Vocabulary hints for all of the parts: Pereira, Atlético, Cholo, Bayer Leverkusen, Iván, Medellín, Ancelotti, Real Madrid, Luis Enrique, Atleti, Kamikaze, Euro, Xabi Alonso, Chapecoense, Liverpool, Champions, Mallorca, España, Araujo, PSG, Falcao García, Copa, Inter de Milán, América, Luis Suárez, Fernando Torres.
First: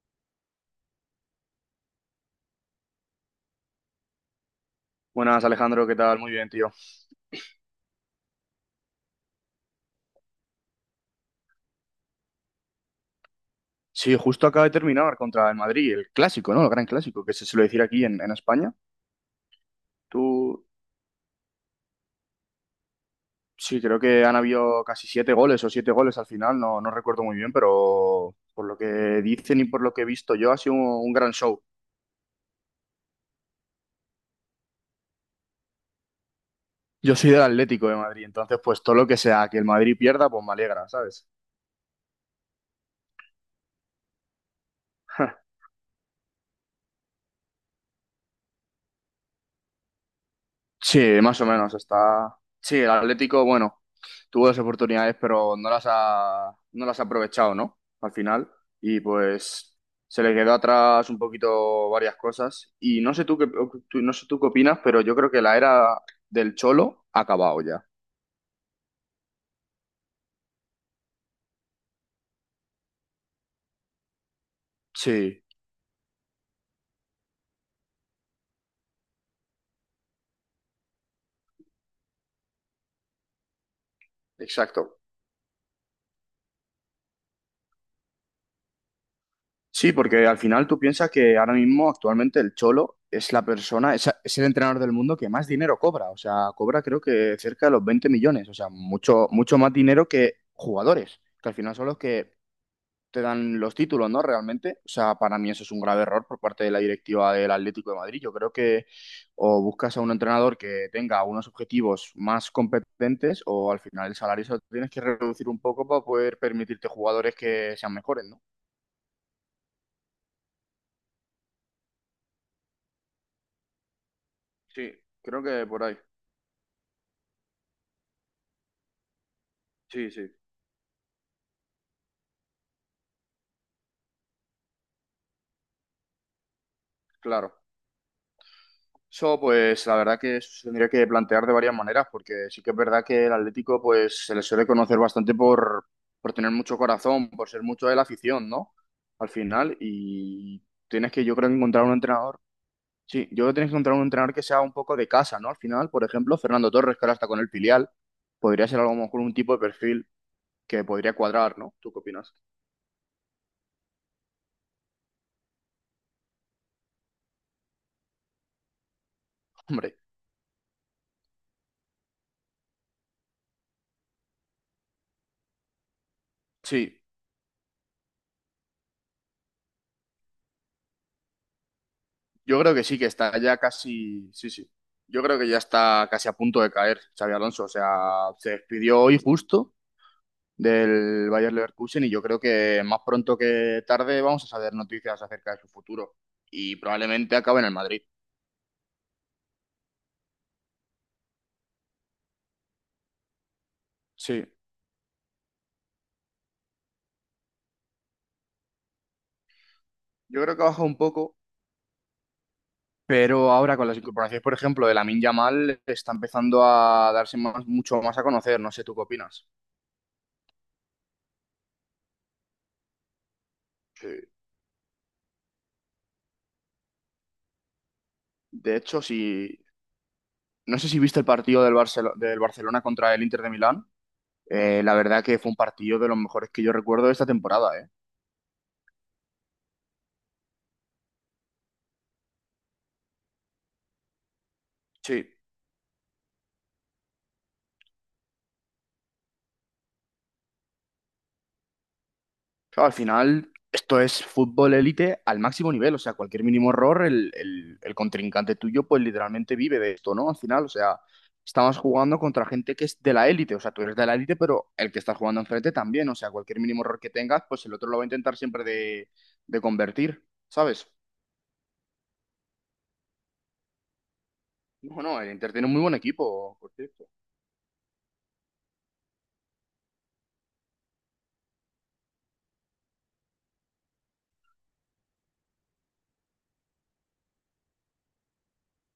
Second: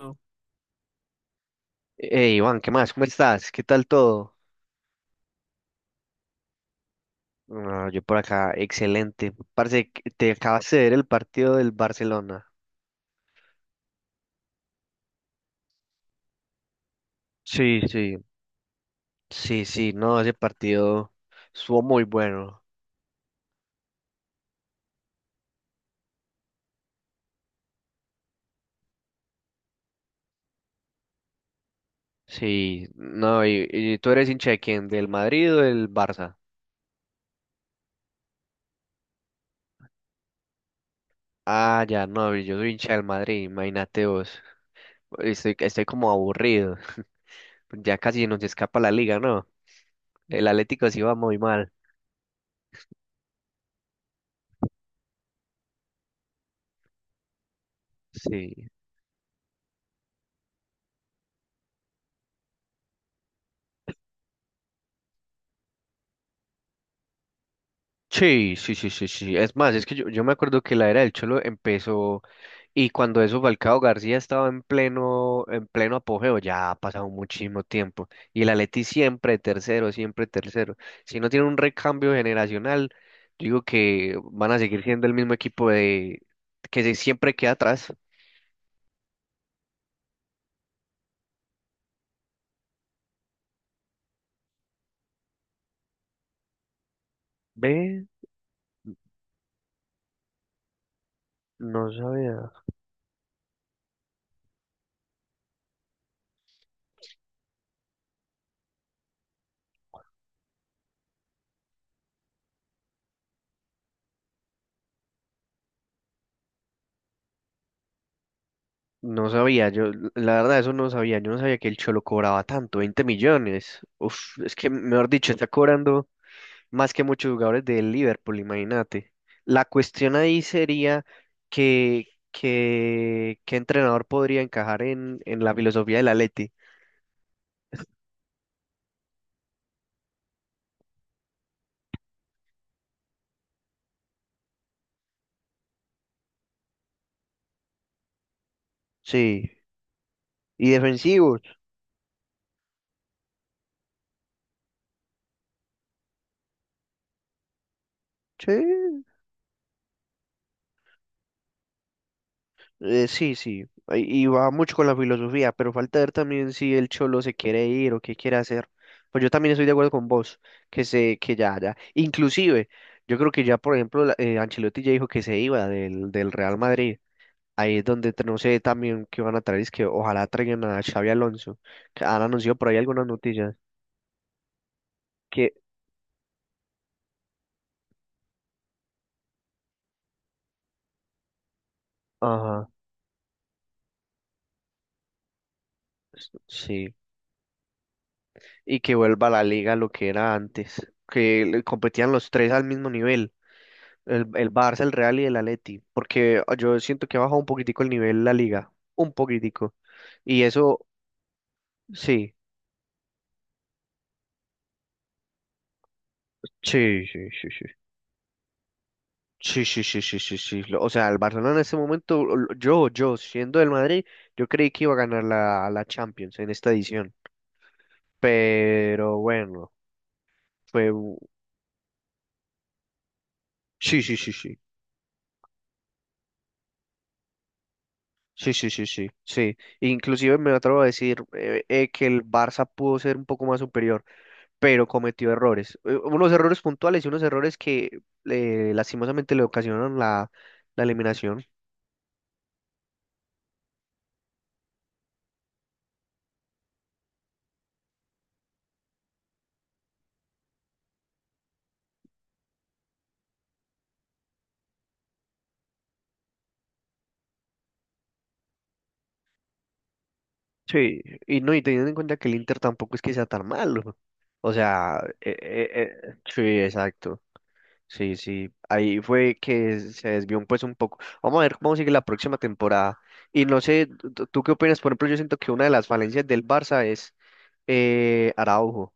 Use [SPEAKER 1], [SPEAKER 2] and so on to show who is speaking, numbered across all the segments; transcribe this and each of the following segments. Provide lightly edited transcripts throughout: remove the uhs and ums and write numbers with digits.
[SPEAKER 1] No. Hey, Iván, ¿qué más? ¿Cómo estás? ¿Qué tal todo?
[SPEAKER 2] Buenas, Alejandro, ¿qué tal? Muy bien, tío.
[SPEAKER 1] No, yo por acá, excelente. Parece que te acabas de ver el partido del Barcelona.
[SPEAKER 2] Sí, justo acaba de terminar contra el Madrid, el clásico, ¿no? El gran clásico, que se suele
[SPEAKER 1] Sí,
[SPEAKER 2] decir aquí
[SPEAKER 1] sí.
[SPEAKER 2] en España.
[SPEAKER 1] Sí, sí, no, ese
[SPEAKER 2] Tú,
[SPEAKER 1] partido estuvo muy bueno.
[SPEAKER 2] sí, creo que han habido casi siete goles o siete goles al final, no, no recuerdo muy bien, pero por lo que dicen y por lo que he visto yo, ha sido un gran show.
[SPEAKER 1] Sí, no, y tú eres hincha de quién, ¿del Madrid o del Barça?
[SPEAKER 2] Yo soy del Atlético de Madrid, entonces pues todo lo que sea que el Madrid pierda, pues me alegra, ¿sabes?
[SPEAKER 1] Ah, ya, no, yo soy hincha del Madrid, imagínate vos. Estoy como aburrido. Ya casi nos escapa la liga, ¿no? El Atlético
[SPEAKER 2] Sí,
[SPEAKER 1] sí va muy
[SPEAKER 2] más o
[SPEAKER 1] mal.
[SPEAKER 2] menos. Está. Sí, el Atlético, bueno, tuvo dos oportunidades, pero no las ha aprovechado, ¿no? Al
[SPEAKER 1] Sí.
[SPEAKER 2] final. Y pues se le quedó atrás un poquito varias cosas. Y no sé tú qué, tú- no sé tú qué opinas, pero yo creo que la era del Cholo ha acabado ya.
[SPEAKER 1] Sí, sí, sí, sí, sí. Es más, es que yo me acuerdo que la era del Cholo empezó y cuando eso Falcao García estaba
[SPEAKER 2] Sí,
[SPEAKER 1] en pleno apogeo, ya ha pasado muchísimo tiempo. Y el Atleti siempre tercero, siempre tercero. Si no tiene un recambio generacional, yo digo que van a seguir
[SPEAKER 2] exacto.
[SPEAKER 1] siendo el mismo equipo de siempre queda atrás.
[SPEAKER 2] Sí, porque al final tú piensas que ahora mismo, actualmente, el Cholo es la persona, es el entrenador del mundo que más dinero cobra. O sea, cobra creo que cerca de los
[SPEAKER 1] Ve,
[SPEAKER 2] 20 millones. O sea, mucho, mucho más dinero que jugadores, que al final son
[SPEAKER 1] no
[SPEAKER 2] los que
[SPEAKER 1] sabía,
[SPEAKER 2] te dan los títulos, ¿no? Realmente. O sea, para mí eso es un grave error por parte de la directiva del Atlético de Madrid. Yo creo que o buscas a un entrenador que tenga unos objetivos más competentes o al final el salario se lo tienes que reducir un poco para poder permitirte jugadores que sean mejores, ¿no?
[SPEAKER 1] no sabía, yo la verdad eso no sabía, yo no sabía que el Cholo cobraba tanto, 20 millones. Uf, es que
[SPEAKER 2] Sí,
[SPEAKER 1] mejor dicho,
[SPEAKER 2] creo
[SPEAKER 1] está
[SPEAKER 2] que por ahí.
[SPEAKER 1] cobrando más que muchos jugadores del Liverpool, imagínate. La
[SPEAKER 2] Sí,
[SPEAKER 1] cuestión
[SPEAKER 2] sí,
[SPEAKER 1] ahí sería que, que, qué entrenador podría encajar en la filosofía del Atleti.
[SPEAKER 2] claro. Eso, pues, la verdad que se tendría que plantear de varias maneras, porque sí que es verdad que el Atlético, pues, se le suele conocer bastante por tener mucho corazón, por ser mucho de la afición, ¿no? Al
[SPEAKER 1] Sí,
[SPEAKER 2] final, y
[SPEAKER 1] y
[SPEAKER 2] tienes que, yo
[SPEAKER 1] defensivos.
[SPEAKER 2] creo, que encontrar un entrenador. Sí, yo creo que tienes que encontrar un entrenador que sea un poco de casa, ¿no? Al final, por ejemplo, Fernando Torres, que ahora está con el filial,
[SPEAKER 1] Sí,
[SPEAKER 2] podría ser a lo mejor un tipo de perfil que podría cuadrar, ¿no? ¿Tú qué opinas?
[SPEAKER 1] sí, sí. Y va mucho con la filosofía, pero falta ver también si el Cholo se quiere ir o qué quiere hacer. Pues yo también estoy de acuerdo
[SPEAKER 2] Hombre,
[SPEAKER 1] con vos, que se, que ya, ya. Inclusive, yo creo que ya, por ejemplo, Ancelotti ya dijo que se iba del, del Real Madrid.
[SPEAKER 2] sí.
[SPEAKER 1] Ahí es donde no sé también qué van a traer, es que ojalá traigan a Xavi Alonso, que han anunciado
[SPEAKER 2] Yo
[SPEAKER 1] por
[SPEAKER 2] creo
[SPEAKER 1] ahí
[SPEAKER 2] que sí,
[SPEAKER 1] algunas
[SPEAKER 2] que está
[SPEAKER 1] noticias,
[SPEAKER 2] ya casi, sí, sí. Yo creo que
[SPEAKER 1] que,
[SPEAKER 2] ya está casi a punto de caer Xabi Alonso. O sea, se despidió hoy justo del Bayer Leverkusen y yo creo
[SPEAKER 1] ajá,
[SPEAKER 2] que más pronto que tarde vamos a saber noticias acerca de su futuro y
[SPEAKER 1] sí,
[SPEAKER 2] probablemente acabe en el Madrid.
[SPEAKER 1] y que vuelva a la liga lo que era antes, que le competían los tres al mismo nivel,
[SPEAKER 2] Sí,
[SPEAKER 1] el Barça, el Real y el Atleti, porque yo siento que ha bajado un poquitico el nivel la liga, un poquitico, y
[SPEAKER 2] yo creo que ha bajado
[SPEAKER 1] eso,
[SPEAKER 2] un poco,
[SPEAKER 1] sí,
[SPEAKER 2] pero ahora con las incorporaciones, por ejemplo, de Lamine Yamal está empezando
[SPEAKER 1] sí,
[SPEAKER 2] a
[SPEAKER 1] sí,
[SPEAKER 2] darse
[SPEAKER 1] sí, sí.
[SPEAKER 2] más, mucho más a conocer. No sé, ¿tú qué opinas?
[SPEAKER 1] Sí, sí, sí, sí, sí, sí. O sea, el Barcelona en ese momento, yo, siendo del Madrid,
[SPEAKER 2] Sí.
[SPEAKER 1] yo creí que iba a ganar la Champions en esta edición.
[SPEAKER 2] De hecho,
[SPEAKER 1] Pero bueno,
[SPEAKER 2] no sé
[SPEAKER 1] fue...
[SPEAKER 2] si
[SPEAKER 1] u-
[SPEAKER 2] viste el partido del del Barcelona contra el Inter de Milán.
[SPEAKER 1] sí, sí, sí, sí.
[SPEAKER 2] La verdad que fue un partido de los mejores que yo recuerdo de esta temporada, ¿eh?
[SPEAKER 1] Sí, sí, sí, sí, sí. Inclusive me atrevo a decir que el Barça pudo ser un poco más superior, pero
[SPEAKER 2] Sí,
[SPEAKER 1] cometió errores. Unos errores puntuales y unos errores que lastimosamente le ocasionaron la eliminación.
[SPEAKER 2] claro, al final, esto es fútbol élite al máximo nivel, o sea, cualquier mínimo error, el contrincante tuyo, pues literalmente vive de esto, ¿no? Al final, o sea, estamos jugando contra gente que es de la élite, o sea, tú eres de la élite, pero el que está jugando enfrente también, o sea, cualquier mínimo error que tengas, pues el otro lo va a intentar siempre de convertir, ¿sabes?
[SPEAKER 1] Sí, y no, y teniendo en cuenta que el Inter tampoco es que sea tan malo. O sea,
[SPEAKER 2] No, no, el Inter tiene un muy buen
[SPEAKER 1] sí,
[SPEAKER 2] equipo, por cierto.
[SPEAKER 1] exacto. Sí, sí. Ahí fue que se desvió un, pues un poco. Vamos a ver cómo sigue la próxima temporada. Y no sé, tú qué opinas? Por ejemplo, yo siento que una de las falencias del Barça es Araujo.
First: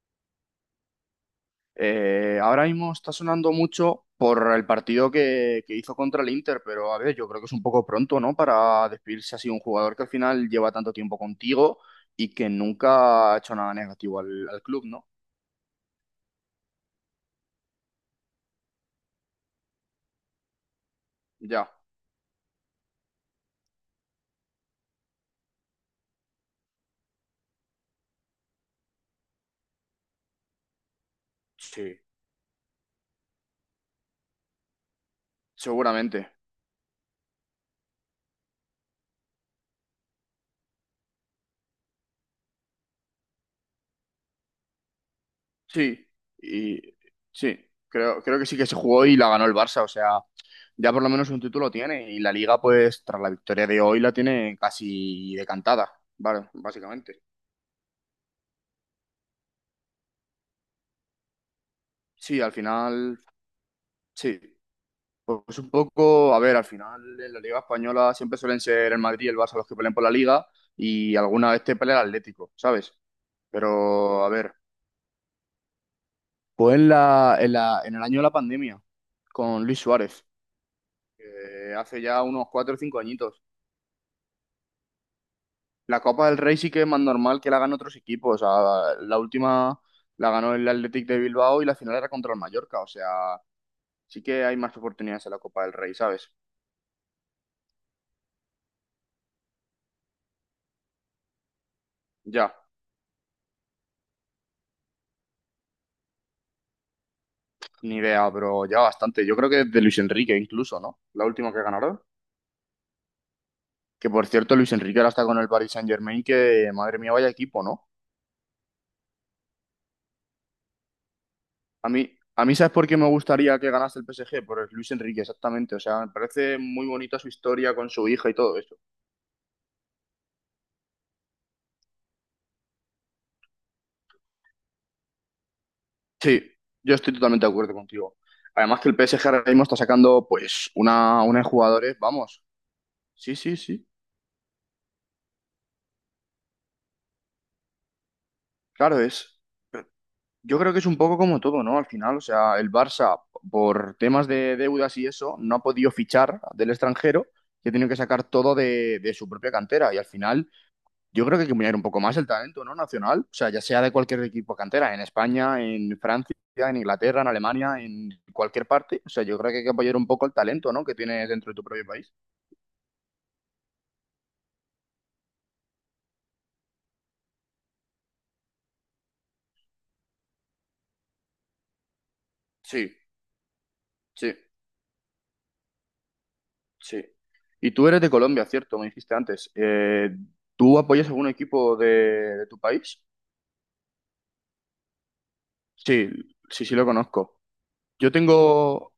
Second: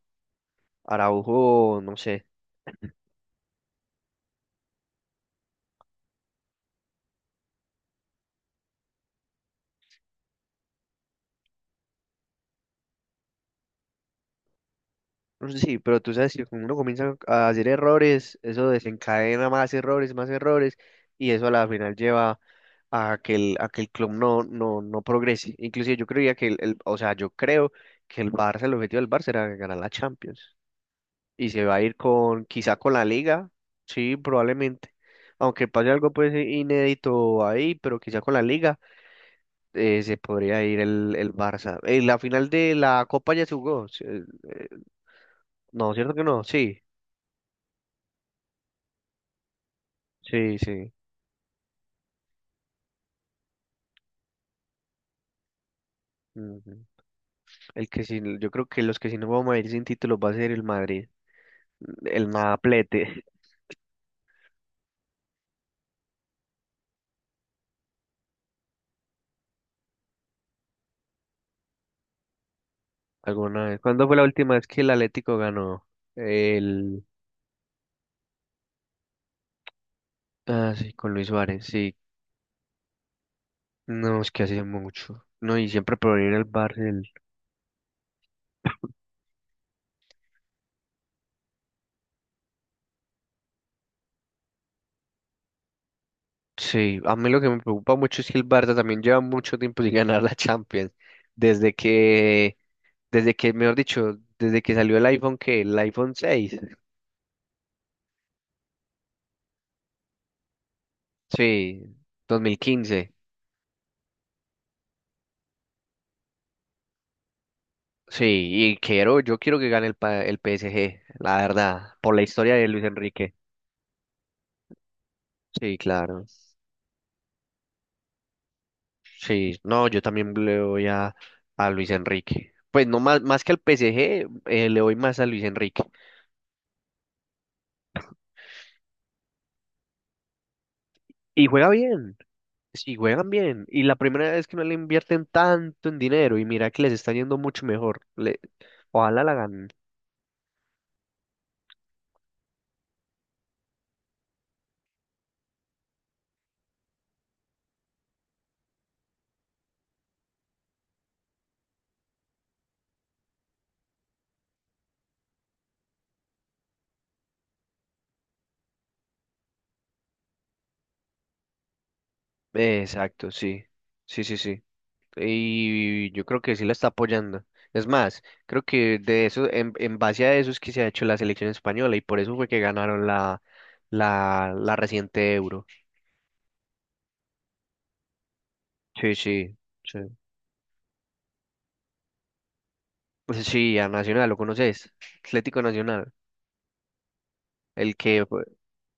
[SPEAKER 1] Araujo, no sé.
[SPEAKER 2] Ahora mismo está sonando mucho por el partido que hizo contra el Inter, pero a ver, yo creo que es un poco pronto, ¿no? Para despedirse así de un jugador que al final lleva tanto tiempo contigo y que nunca ha hecho nada negativo al club, ¿no?
[SPEAKER 1] No sé. Sí, pero tú sabes que cuando uno comienza a hacer errores, eso desencadena más errores, y eso a la
[SPEAKER 2] Ya,
[SPEAKER 1] final lleva a que a que el club no progrese. Inclusive yo creía que o sea, yo creo que el Barça, el objetivo del Barça era ganar la Champions. Y se va a ir
[SPEAKER 2] sí,
[SPEAKER 1] con, quizá con la Liga, sí, probablemente. Aunque pase algo
[SPEAKER 2] seguramente.
[SPEAKER 1] pues inédito ahí, pero quizá con la Liga se podría ir el Barça. La final de la Copa ya se jugó. Eh, no,
[SPEAKER 2] Sí,
[SPEAKER 1] ¿cierto que no? Sí.
[SPEAKER 2] y sí, creo que sí que se jugó y la ganó el Barça, o sea,
[SPEAKER 1] Sí,
[SPEAKER 2] ya
[SPEAKER 1] sí.
[SPEAKER 2] por lo menos un título tiene y la Liga, pues, tras la victoria de hoy la tiene casi decantada, ¿vale?
[SPEAKER 1] Ujú.
[SPEAKER 2] Básicamente.
[SPEAKER 1] El que sí, yo creo que los que sí nos vamos a ir sin títulos va a ser el Madrid, el
[SPEAKER 2] Sí, al final,
[SPEAKER 1] Madaplete.
[SPEAKER 2] sí. Pues un poco, a ver, al final en la Liga Española siempre suelen ser el Madrid y el Barça los que pelean por la Liga y alguna vez te pelea el Atlético, ¿sabes?
[SPEAKER 1] ¿Alguna vez? ¿Cuándo fue la
[SPEAKER 2] Pero, a
[SPEAKER 1] última
[SPEAKER 2] ver,
[SPEAKER 1] vez que el Atlético ganó?
[SPEAKER 2] pues
[SPEAKER 1] El...
[SPEAKER 2] en el año de la pandemia, con Luis Suárez,
[SPEAKER 1] Ah, sí, con Luis Suárez,
[SPEAKER 2] que
[SPEAKER 1] sí.
[SPEAKER 2] hace ya unos cuatro o cinco añitos.
[SPEAKER 1] No, es que hace mucho. No, y siempre
[SPEAKER 2] La Copa
[SPEAKER 1] proviene
[SPEAKER 2] del
[SPEAKER 1] el
[SPEAKER 2] Rey sí que es
[SPEAKER 1] Barça.
[SPEAKER 2] más normal que la ganen otros equipos. O sea, la última la ganó el Athletic de Bilbao y la final era contra el Mallorca. O sea, sí que hay más oportunidades en la Copa del Rey, ¿sabes?
[SPEAKER 1] Sí, a mí lo que me preocupa mucho es que el Barça también lleva mucho tiempo sin ganar la Champions. Desde
[SPEAKER 2] Ya.
[SPEAKER 1] que, desde que, mejor dicho, desde que salió el iPhone, que el iPhone 6.
[SPEAKER 2] Ni idea, pero ya bastante. Yo creo que de Luis Enrique incluso, ¿no? La última que
[SPEAKER 1] Sí,
[SPEAKER 2] ganaron.
[SPEAKER 1] 2015.
[SPEAKER 2] Que por cierto, Luis Enrique ahora está con el Paris Saint-Germain, que madre mía, vaya equipo, ¿no?
[SPEAKER 1] Sí, y quiero, yo quiero que gane el PSG, la
[SPEAKER 2] A
[SPEAKER 1] verdad,
[SPEAKER 2] mí,
[SPEAKER 1] por la
[SPEAKER 2] a
[SPEAKER 1] historia
[SPEAKER 2] mí,
[SPEAKER 1] de
[SPEAKER 2] ¿sabes
[SPEAKER 1] Luis
[SPEAKER 2] por qué me
[SPEAKER 1] Enrique.
[SPEAKER 2] gustaría que ganase el PSG? Por el Luis Enrique, exactamente.
[SPEAKER 1] Sí,
[SPEAKER 2] O sea, me
[SPEAKER 1] claro.
[SPEAKER 2] parece muy bonita su historia con su hija y todo eso.
[SPEAKER 1] Sí, no, yo también le voy a Luis Enrique. Pues no más, más que al PSG, le doy más a Luis Enrique.
[SPEAKER 2] Sí, yo estoy totalmente de acuerdo contigo. Además que el PSG ahora mismo está sacando, pues, una de
[SPEAKER 1] Y juega
[SPEAKER 2] jugadores,
[SPEAKER 1] bien,
[SPEAKER 2] vamos.
[SPEAKER 1] sí, juegan
[SPEAKER 2] Sí, sí,
[SPEAKER 1] bien. Y
[SPEAKER 2] sí.
[SPEAKER 1] la primera vez que no le invierten tanto en dinero y mira que les está yendo mucho mejor. Le,
[SPEAKER 2] Claro
[SPEAKER 1] ojalá la
[SPEAKER 2] es.
[SPEAKER 1] ganen.
[SPEAKER 2] Yo creo que es un poco como todo, ¿no? Al final, o sea, el Barça, por temas de deudas y eso, no ha podido fichar del extranjero y ha tenido que sacar todo de su propia cantera. Y al final, yo creo que hay que mirar un poco más el talento, ¿no? Nacional, o sea, ya sea de cualquier equipo cantera, en España, en Francia, en Inglaterra, en Alemania, en cualquier parte. O sea, yo creo que hay que apoyar un poco el talento, ¿no? Que tienes dentro de tu propio país.
[SPEAKER 1] Exacto, sí, sí, sí, sí. Y yo creo que sí la está apoyando. Es más, creo que de eso, en base a eso es que se ha hecho la selección española y por eso fue que
[SPEAKER 2] Sí,
[SPEAKER 1] ganaron
[SPEAKER 2] sí,
[SPEAKER 1] la reciente Euro.
[SPEAKER 2] sí. Y tú eres de Colombia, ¿cierto? Me
[SPEAKER 1] Sí,
[SPEAKER 2] dijiste antes.
[SPEAKER 1] sí, sí.
[SPEAKER 2] ¿Tú apoyas algún equipo de tu país?
[SPEAKER 1] Pues sí, a Nacional, ¿lo conoces? Atlético
[SPEAKER 2] Sí,
[SPEAKER 1] Nacional,
[SPEAKER 2] sí, sí lo conozco.
[SPEAKER 1] el
[SPEAKER 2] Yo
[SPEAKER 1] que... fue-
[SPEAKER 2] tengo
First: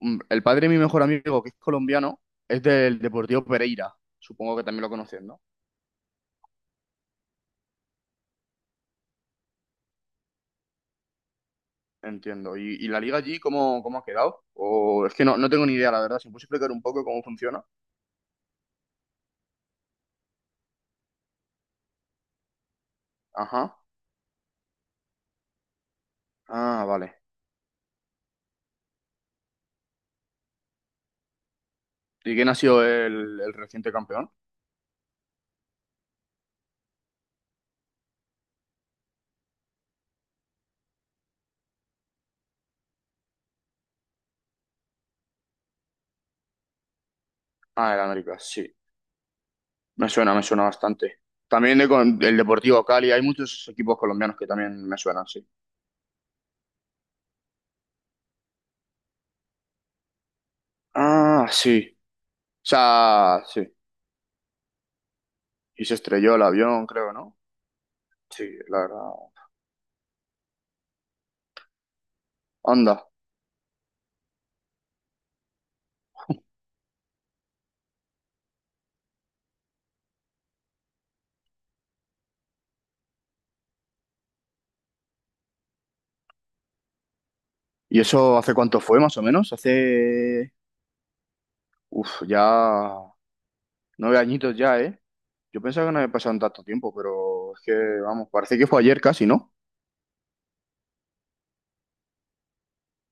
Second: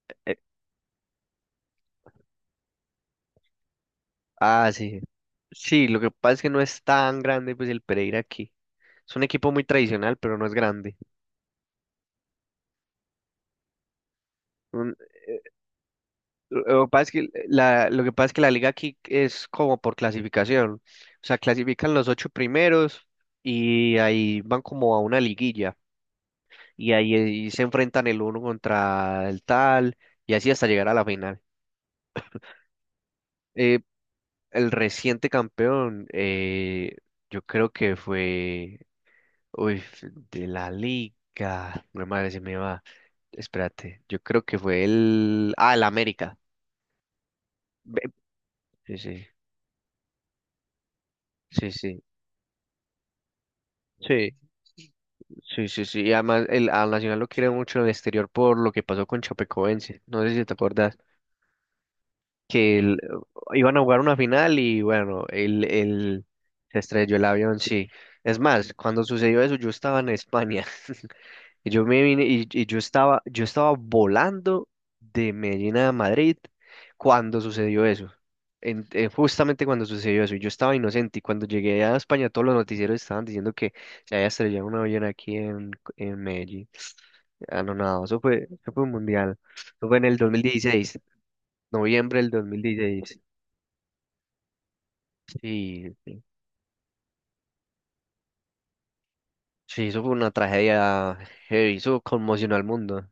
[SPEAKER 1] eh,
[SPEAKER 2] el padre de mi mejor amigo, que es colombiano, es del Deportivo Pereira. Supongo que
[SPEAKER 1] ah,
[SPEAKER 2] también lo
[SPEAKER 1] sí.
[SPEAKER 2] conoces, ¿no?
[SPEAKER 1] Sí, lo que pasa es que no es tan grande pues el Pereira aquí. Es un equipo muy tradicional, pero no es grande.
[SPEAKER 2] Entiendo. Y la liga allí cómo, cómo ha quedado? O es que no, no tengo ni idea, la verdad. Si me puedes explicar un
[SPEAKER 1] Lo que pasa
[SPEAKER 2] poco
[SPEAKER 1] es que
[SPEAKER 2] cómo funciona.
[SPEAKER 1] lo que pasa es que la liga aquí es como por clasificación. O sea, clasifican los 8 primeros
[SPEAKER 2] Ajá.
[SPEAKER 1] y ahí van como a una liguilla.
[SPEAKER 2] Ah,
[SPEAKER 1] Y
[SPEAKER 2] vale.
[SPEAKER 1] ahí se enfrentan el uno contra el tal y así hasta llegar a la final.
[SPEAKER 2] ¿Y quién ha sido el
[SPEAKER 1] Eh,
[SPEAKER 2] reciente campeón?
[SPEAKER 1] el reciente campeón, yo creo que fue... Uy, de la liga. Mi madre se me va. Espérate, yo creo que fue el... Ah, el América.
[SPEAKER 2] Ah, el
[SPEAKER 1] Ve-
[SPEAKER 2] América, sí.
[SPEAKER 1] Sí, sí,
[SPEAKER 2] Me suena bastante.
[SPEAKER 1] sí,
[SPEAKER 2] También
[SPEAKER 1] sí.
[SPEAKER 2] el Deportivo Cali, hay muchos equipos
[SPEAKER 1] Sí.
[SPEAKER 2] colombianos que también me suenan, sí.
[SPEAKER 1] Sí, sí, sí. Y además al Nacional lo quiere mucho en el exterior por lo que pasó con Chapecoense. No sé si te acuerdas
[SPEAKER 2] Ah, sí. O
[SPEAKER 1] que
[SPEAKER 2] sea, sí.
[SPEAKER 1] iban a jugar una final y bueno,
[SPEAKER 2] Y se estrelló el
[SPEAKER 1] se
[SPEAKER 2] avión, creo,
[SPEAKER 1] estrelló el
[SPEAKER 2] ¿no?
[SPEAKER 1] avión, sí. Es
[SPEAKER 2] Sí,
[SPEAKER 1] más,
[SPEAKER 2] la
[SPEAKER 1] cuando
[SPEAKER 2] verdad.
[SPEAKER 1] sucedió eso yo estaba en España. Y yo me vine y,
[SPEAKER 2] Anda.
[SPEAKER 1] yo estaba volando de Medellín a Madrid cuando sucedió eso. Justamente cuando sucedió eso, y yo estaba inocente y cuando llegué a España todos los noticieros estaban diciendo que se había estrellado un avión aquí en Medellín. Ah, no,
[SPEAKER 2] ¿Y
[SPEAKER 1] no,
[SPEAKER 2] eso hace
[SPEAKER 1] eso
[SPEAKER 2] cuánto
[SPEAKER 1] fue un
[SPEAKER 2] fue, más o
[SPEAKER 1] mundial.
[SPEAKER 2] menos?
[SPEAKER 1] Eso fue en el dos mil
[SPEAKER 2] Hace...
[SPEAKER 1] dieciséis,
[SPEAKER 2] Uf,
[SPEAKER 1] noviembre del
[SPEAKER 2] ya...
[SPEAKER 1] 2016.
[SPEAKER 2] Nueve añitos ya, ¿eh? Yo pensaba que
[SPEAKER 1] Sí,
[SPEAKER 2] no había
[SPEAKER 1] sí,
[SPEAKER 2] pasado en tanto tiempo, pero es que, vamos, parece que fue ayer casi, ¿no?
[SPEAKER 1] sí, eso fue una tragedia heavy, eso conmocionó al mundo.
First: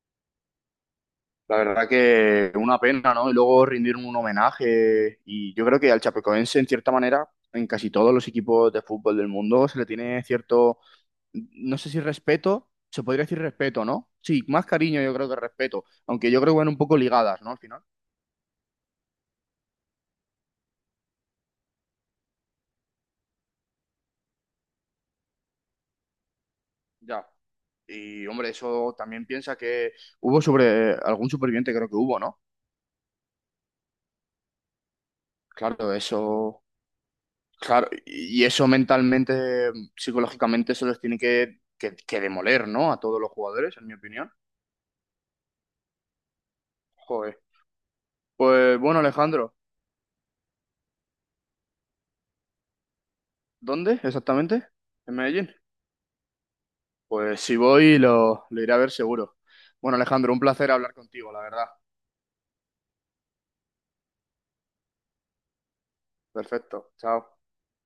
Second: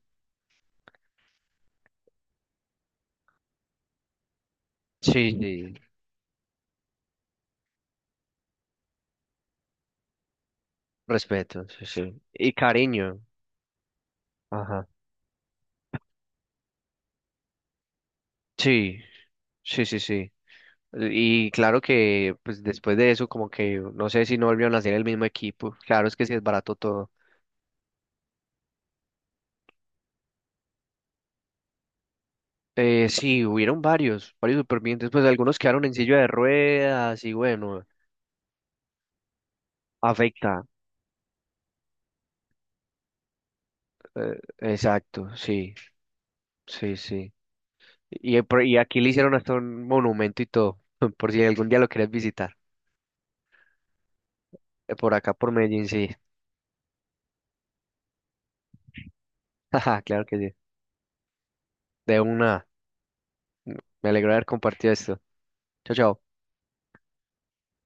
[SPEAKER 2] La verdad que una pena, ¿no? Y luego rendir un homenaje.
[SPEAKER 1] Sí,
[SPEAKER 2] Y yo
[SPEAKER 1] sí,
[SPEAKER 2] creo que al chapecoense, en cierta manera, en casi todos los equipos de fútbol del mundo se le tiene cierto,
[SPEAKER 1] respeto,
[SPEAKER 2] no
[SPEAKER 1] sí,
[SPEAKER 2] sé si
[SPEAKER 1] sí. Y
[SPEAKER 2] respeto, se
[SPEAKER 1] cariño.
[SPEAKER 2] podría decir respeto, ¿no? Sí, más
[SPEAKER 1] Ajá.
[SPEAKER 2] cariño yo creo que respeto, aunque yo creo que van un poco ligadas, ¿no? Al final.
[SPEAKER 1] Sí, sí, sí, sí. Y claro que pues después de eso como que no sé si no volvieron a ser el mismo equipo. Claro, es que sí es barato todo.
[SPEAKER 2] Ya. Y hombre, eso también piensa que hubo sobre algún superviviente, creo que hubo, ¿no?
[SPEAKER 1] Sí, hubieron varios, varios supervivientes, pues algunos quedaron en
[SPEAKER 2] Claro,
[SPEAKER 1] silla de
[SPEAKER 2] eso,
[SPEAKER 1] ruedas y bueno,
[SPEAKER 2] claro, y eso mentalmente,
[SPEAKER 1] afecta.
[SPEAKER 2] psicológicamente, eso los tiene que demoler, ¿no? A todos los jugadores, en mi opinión.
[SPEAKER 1] Exacto, sí, sí, sí.
[SPEAKER 2] Joder.
[SPEAKER 1] Y, y
[SPEAKER 2] Pues bueno,
[SPEAKER 1] aquí le hicieron hasta
[SPEAKER 2] Alejandro,
[SPEAKER 1] un monumento y todo, por si algún día lo quieres visitar.
[SPEAKER 2] ¿dónde exactamente?
[SPEAKER 1] Por
[SPEAKER 2] ¿En
[SPEAKER 1] acá,
[SPEAKER 2] Medellín?
[SPEAKER 1] por Medellín, sí.
[SPEAKER 2] Pues si voy, lo iré a ver seguro. Bueno,
[SPEAKER 1] Jaja, claro
[SPEAKER 2] Alejandro,
[SPEAKER 1] que
[SPEAKER 2] un
[SPEAKER 1] sí.
[SPEAKER 2] placer hablar contigo, la verdad.
[SPEAKER 1] De una, me alegro de haber compartido esto. Chao, chao.
[SPEAKER 2] Perfecto. Chao.